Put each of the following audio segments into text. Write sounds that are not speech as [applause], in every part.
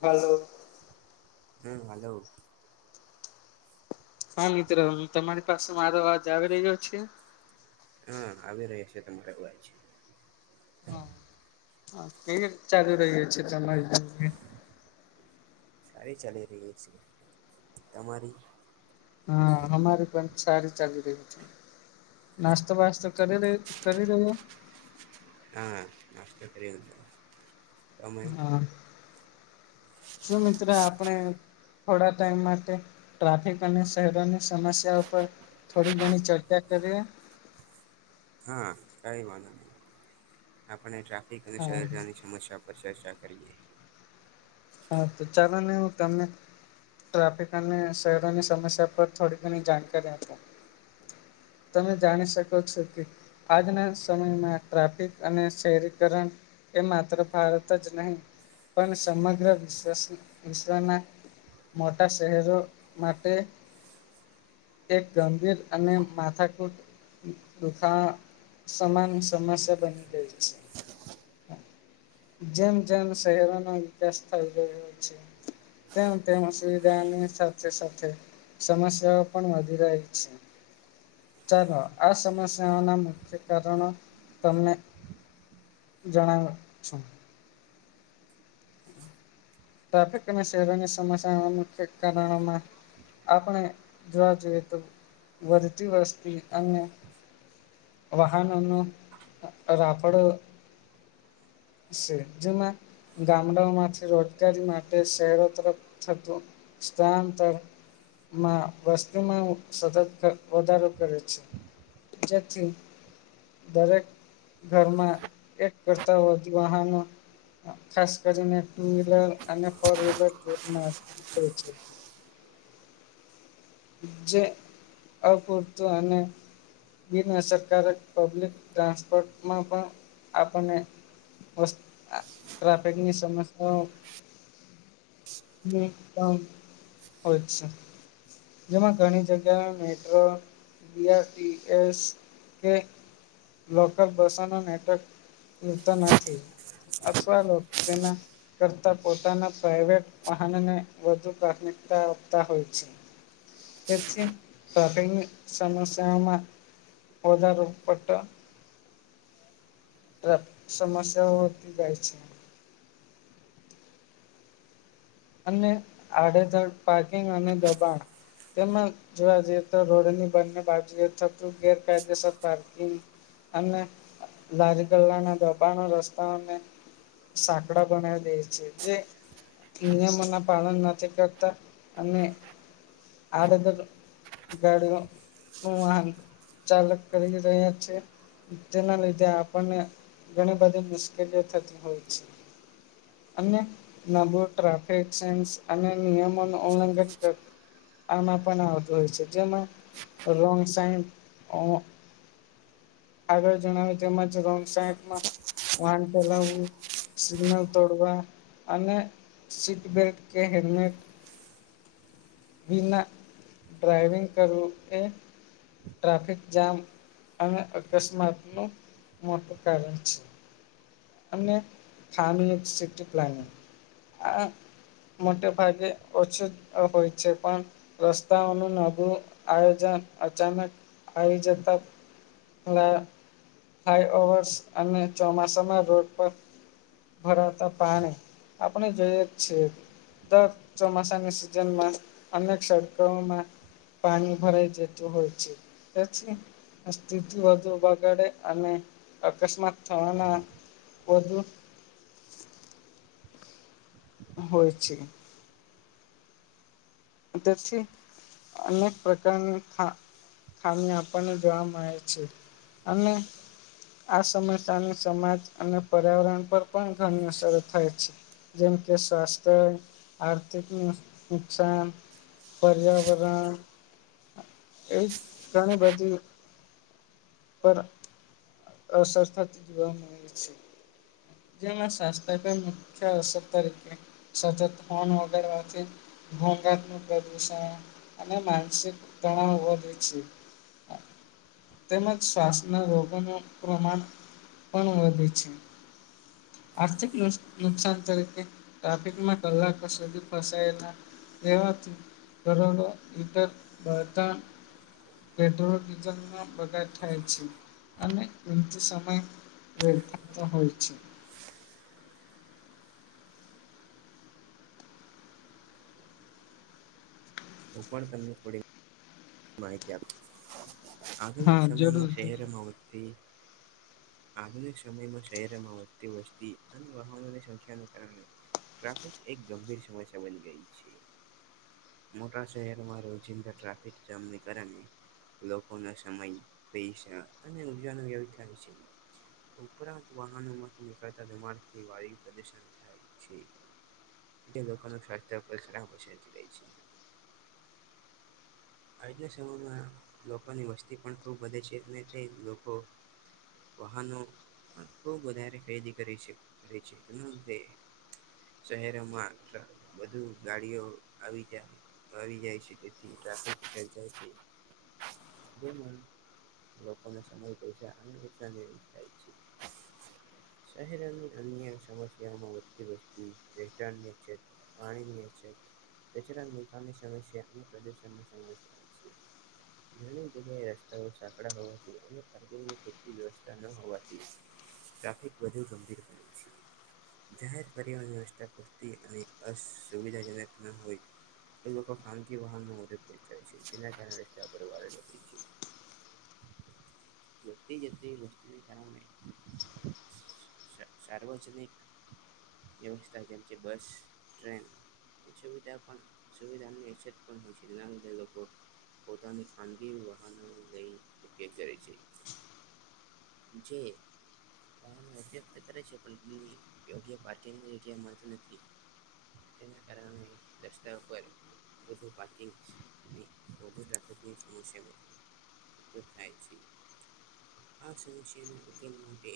Hello! હમ hello, હા, મિત્ર તમારી પાસે મારો અવાજ આવી રહ્યો છે? હા આવી રહ્યો છે, તમારે ઉવાજ. હા, કેવી રીત ચાલુ રહયુ છે તમારી સાથે? સારી ચાલી રહી છે. તમારી? હા હમારે પણ, સારી ચાલી રહી છે. નાસ્તો વાસ્તો કરી કરી રહ્યો? હા નાસ્તો કરયો. હા, સુ મિત્ર આપણે? થોડા ટાઈમ માટે, ટ્રાફિક અને શહેરોની સમસ્યા પર થોડી ઘણી ચર્ચા, કરીએ. હા કઈ વાંધો નહી. આપણે ટ્રાફિક અને હા શહેરની સમસ્યા ઉપર ચર્ચા કરીએ. હા, તો ચાલો ને હું તમને ટ્રાફિક અને શહેરોની સમસ્યા પર થોડી ઘણી જાણકારી આપો. તમે જાણી શકો છો કે, આજના સમયમાં ટ્રાફિક અને શહેરીકરણ એ માત્ર ભારત જ નહીં. પણ સમગ્ર વિશ્વસ, વિશ્વના મોટા શહેરો માટે એક ગંભીર અને માથાકૂટ દુખા સમાન સમસ્યા બની ગઈ છે. જેમ જેમ, શહેરોનો વિકાસ થઈ રહ્યો છે. તેમ તેમ, સુવિધાની સાથે સાથે સમસ્યાઓ પણ વધી રહી છે. ચાલો, આ સમસ્યાઓના મુખ્ય કારણો તમને જણાવ છો. ટ્રાફિક અને શેરોની સમસ્યામાં મુખ્ય કારણોમાં આપણે જોવા જોઈએ, તો વધતી વસ્તી અને વાહનોનું રાપડ છે જેમાં, ગામડાઓ માંથી રોજગારી માટે શહેરો તરફ થતું સ્થાનંતર મા વસ્તુમાં સતત વધારો કરે છે. જેથી, દરેક ઘરમાં એક કરતા વધ વાહનો ખાસ કરીને ટુ વ્હીલર અને ફોર વ્હીલર [inaudible] જે અપૂરતું અને બિનઅસરકારક પબ્લિક ટ્રાન્સપોર્ટમાં પણ આપણને ટ્રાફિકની સમસ્યાઓ [unintelligible] હોય છે. જેમાં ઘણી જગ્યા મેટ્રો બીઆરટીએસ કે લોકલ બસોના નેટવર્ક મલતા નથી. અથવા તો તેના કરતા પોતાના પ્રાઈવેટ વાહનને વધુ પ્રાથમિક તા આપતા હોય છે. તેથી ટ્રાફિકની સમસ્યાઓમાં [unintelligible] ટ્રફ સમસ્યા વધતી જાય છે. અને આડેધડ પાર્કિંગ અને દબાણ તેમ જ જોવા જઈએ તો રોડની બંને બાજુએ થતું ગેરકાયદેસર પાર્કિંગ અને લારીગલ્લા ના દબાણો રસ્તાઓને સાકડા બનાવી દે છે જે નિયમોના પાલન નથી કરતા અને આડેધડ ગાડીઓ વાહન ચાલક કરી રહ્યા છે. તેના લીધે આપણને ઘણી બધી મુશ્કેલીઓ થતી હોય છે. અને નાભો ટ્રાફિક સેન્સ અને નિયમોનું ઉલ્લંઘન કર આમાં પણ આવતું હોય છે જેમાં રોંગ સાઈડ અ આગળ જણાવ્યું તેમ જ રોંગ સાઇડમાં વાન ચલાવવું સિગનલ તોડવા અને સીટ બેલ્ટ કે હેલ્મેટ વિના ડ્રાઈવિંગ કરવુ કે ટ્રાફિક જામ અને અકસ્માતનું મોટું કારણ છે. અને સ્થાનીય એક્સેપ્ટ પ્લાનિંગ આ મોટે ભાગે ઓછું હોય છે પણ રસ્તાઓનું નવું આયોજન અન અચાનક આવી જતા ફલાય ફ્લાય ઓવર્સ અને ચોમાસામાં રોડ પર ભરાતા પાણી આપણે જોઈએ જ છીએ. દર ચોમાસાની સિઝનમાં અને [unintelligible] પાણી ભરાઇ જતું હોય છે, પછી અસ્તિત્વ વધુ બગાડે અને અકસ્માત થવાના પદ હોય છે. તેથી અનેક પ્રકારના ખામી આપણને જોવા મળે છે અને આ સમસ્યાની સમાજ અને પર્યાવરણ પર પણ ઘણી અસર થાય છે. જેમ કે સ્વાસ્થ્ય આર્થિકનું નુકસાન પર્યાવરણ એ ઘણી બધી પર અસર થતી જોવા મળે છે. જેમાં શસ્ત્ર મુખ્ય અસર તરીકે સતત ફોન વગેરથી ભંગાત્મું પ્રદૂષણ અને માનસિક તણાવ વધે છે. [inaudible] તેમજ શ્વાસના રોગોનું પ્રમાણ પણ વધે છે. આર્થિક નુસ નુકસાન તરીકે ટ્રાફિકમાં કલાકો સુધી ફસાયેલા તેમાંથી ઘરોડો ઇતર બળતણ પેટ્રોલ ડીઝલનો બગાર થાય છે. અને કિન્તુ સમય વધાંત હોય છે. હું પણ તમને થોડી માહિતી આપુ આઘુનિક હા જરૂર સમેયમાં જરૂર. શેરમાં વચે આધુનિક સમયમાં શહેરોમાં વધતી વસ્તી અને વાહનોની સંખ્યાને કારણે ટ્રાફિક એક ગંભીર સમસ્યા બની ગઈ છે મોટા શહેરમાં રોજિંદા ટ્રાફિક જામને કારણે લોકોનો સમય પૈસા અને રુપિયાના મેળ થાય છે ઉપરાંત વાહનો મા નીકળતા ધુમાડાથી વાયુ પ્રદુશન થાય છે જે લોકોનું સ્વાસ્થ્ય પરીસરામ છે આજના સમયમાં લોકોની વસ્તી પણ ખૂબ વધે છે અને તે લોકો વાહનો બહુ વધારે ખરીદી કરે છે કરે છે શહેરોમાં વઘુ ગાડીઓ આવી જાય આવી જાય છે તેથી ટાફિક [unintelligible] લોકોને સમય પૈસા અને ઉત્સા થાય છે શહેરની અન્ય સમસ્યામાં વધતી વસ્તી વેચાણ નીચે પાણીની નિકાલની સમસ્યા અને પ્રદણની સમ્યા [inaudible] નાની જગ્યાએ રસ્તાઓ સાકડા હોવાથી અને કારગની પૂતી વ્યવસ્થા ન હોવાથી ટ્રાફિક વધુ ગંભીર બાય છે જાહેર પરિવહન વ્યવસ્થા પૂરતી અને અસુવિધાજનક ના હોય એ લોકો ખાનકી વાહન ન મોજ થ [inaudible] વધતી જતી વસ્તુ ખ [unintelligible] શાવજનીક વ્યવસ્થિત બસ ટ્રેન સુવિધા પણ સુવિધાની અછત પણ હોય છે લોકો પોતાની ખાનગી વહનો લઈ ઉપયોગ કરે છે જે વાહનો ઉપયોગ કરે છે પણ યોગ્ય પાર્કિંગ જગ્યામાં નથી તેના કારણે રસ્તા પરુ પાર્કિંગ ઉત્પન્ન થાય છે આ સમસ્યાના ઉકેલ માટે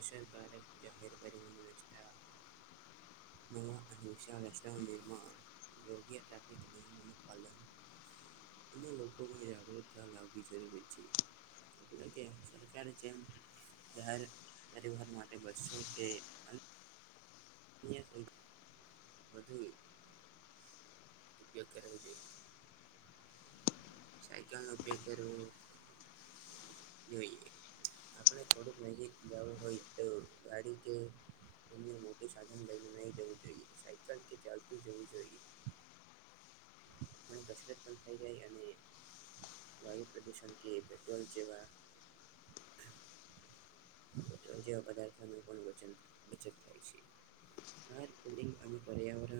અસરકારક જાહેર પરિવહન વ્યવસ્થા નવા અહિંસા રસ્તાઓ નિર્માણ અ લોકોમાં જાગૃતતા લાવવી જરૂરી છે કારણ કે સર સરકારારે છે ઐમ જાહેર પરિવાર માટે બસસો કે અને અઈયાકોઈ વધુએ ઉપયોગ કરવો જોઈ કરવો જોઈએ આપણે થોડુંક નજીક જવું હોય તો ગાડી કે અન્ય મોટું સાધન લઈને નહીં જવું જોઈએ સાયકલ કે પણ કસરત પણ થઈ જાય અને વાયુ પ્રદૂષણ કે પેટ્રોલ જેેવા [inaudible] જેવા પદાર્થોનું પણ વચન બચત થાય છે આ પિંગ પર્યાવર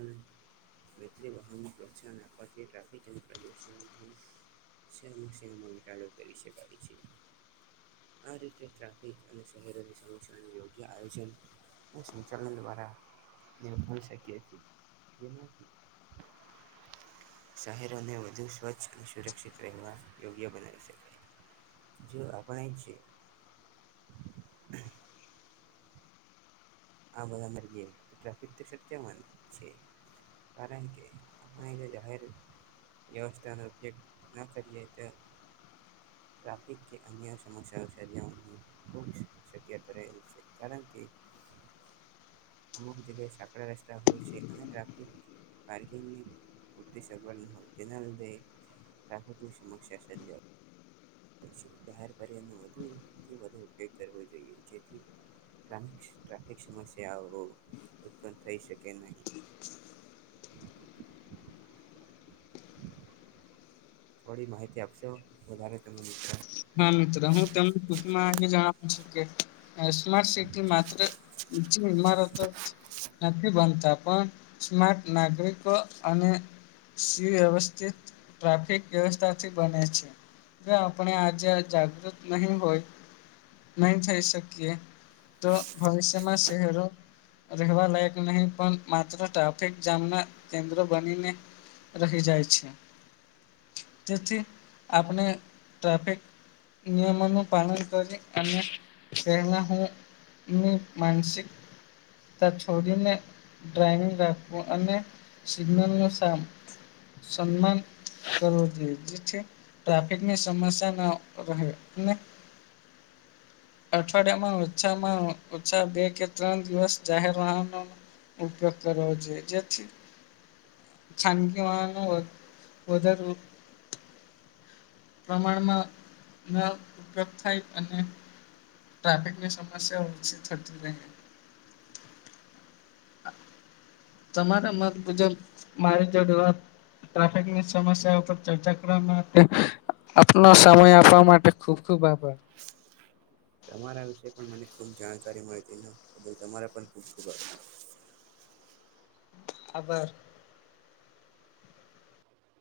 વચે વાહનને પ્રોત્સાહન આપવાથી ટ્રાફિક અને પ્રદૂષણ સેમા સેના ઘટાડો કરી શકાય છે આ રીતે તયા એ કારણ શહેરનુ સમસ્યા યોગ્ય આયોજન અને સંચાલન દ્વારા મળી શકી છીએ એ શહેરોને વધુ સ્વચ્છ અને સુરક્ષિત રહેવા યોગ્ય બનાવી શકાય જો આપણે છે [inaudible] આ બધા મર ગે તો ટ્રાફિક તો ચર્ચાવાન છે કારણ કે અ જે જાહેર વ્યવસ્થાનો ઉપયોગ ના કરીએ તો [inaudible] ટ્રાફિક કે અન્ય સમસ્યાઓ સર્જવાનું ખૂબ શક્યતા રહેલી છે કારણ કે [inaudible] અમુક જગ્યા સાકડા રસ્તા હોય છે અને ટ્રાફિક પાર્કિંગની પૂરતી સગવડ ની હોયે તેના લીધે પ્રાકૃતિક સમશ્યા સરજાય છ બહાર પર્યનો વધુથી વધુ ઉપયોગ કરવો જોઈએ જેથી ટ્રાફિક ટ્રાફિક સમસ્યા [unintelligible] ઉત્પન્ન થઈ શકે નહી થોડી માહિતી આપશો વધારે તમે મિત્રો હા મિત્ર હું તેમ મા જણાવું છું કે સ્માર્ટ સિટી માત્ર ઉચી ઇમારતો નથી બનતા પણ સ્માર્ટ નાગરિકો અને સુવ્યવસ્થિત ટ્રાફિક વ્યવસ્થાથી બને છે [unintelligible] આપણે આજે જાગૃત નહી હોય નહી થઈ શકીએ તો ભવિષ્યમાં શહેરો રહેવા લાયક નહી પણ માત્ર ટ્રાફિક જામના કેન્દ્ર બનીને રહી જાય છે તેથી આપણે ટ્રાફિક નિયમોનું પાલન કરી અને તેના હું ની માનસિકતા છોડીને ડ્રાઈવિંગ રાખવું અને સિગ્નલ નું સામ સન્માન કરવો જોઈએ જે ટ્રાફિકને સમસ્યા ન રહે અઠવાડિયામાં ઓછામાં ઓછા બે કે ત્રણ દિવસ જાહેર વાહ ઉપયોગ કરો જે જેથી ખાનગીવાનો વધરે પ્રમાણમાં ના ઉપયોગ થાય અને ટ્રાફિક ને સમસ્યા ઓછી થતી રેહ તમારા મત મુજબ મારી જોડવાત ટ્રાફિક ની સમસ્યા ઉપરે ચર્ચા કરવામાં માતે આપનો સમય આપવા માટે ખુબ ખુબ આભાર તમારા વિશે પણ મને ખુબ જાણકારી મળીતી બ તમારા પણ ખુબ ખુબ આભાર [inaudible] આભાર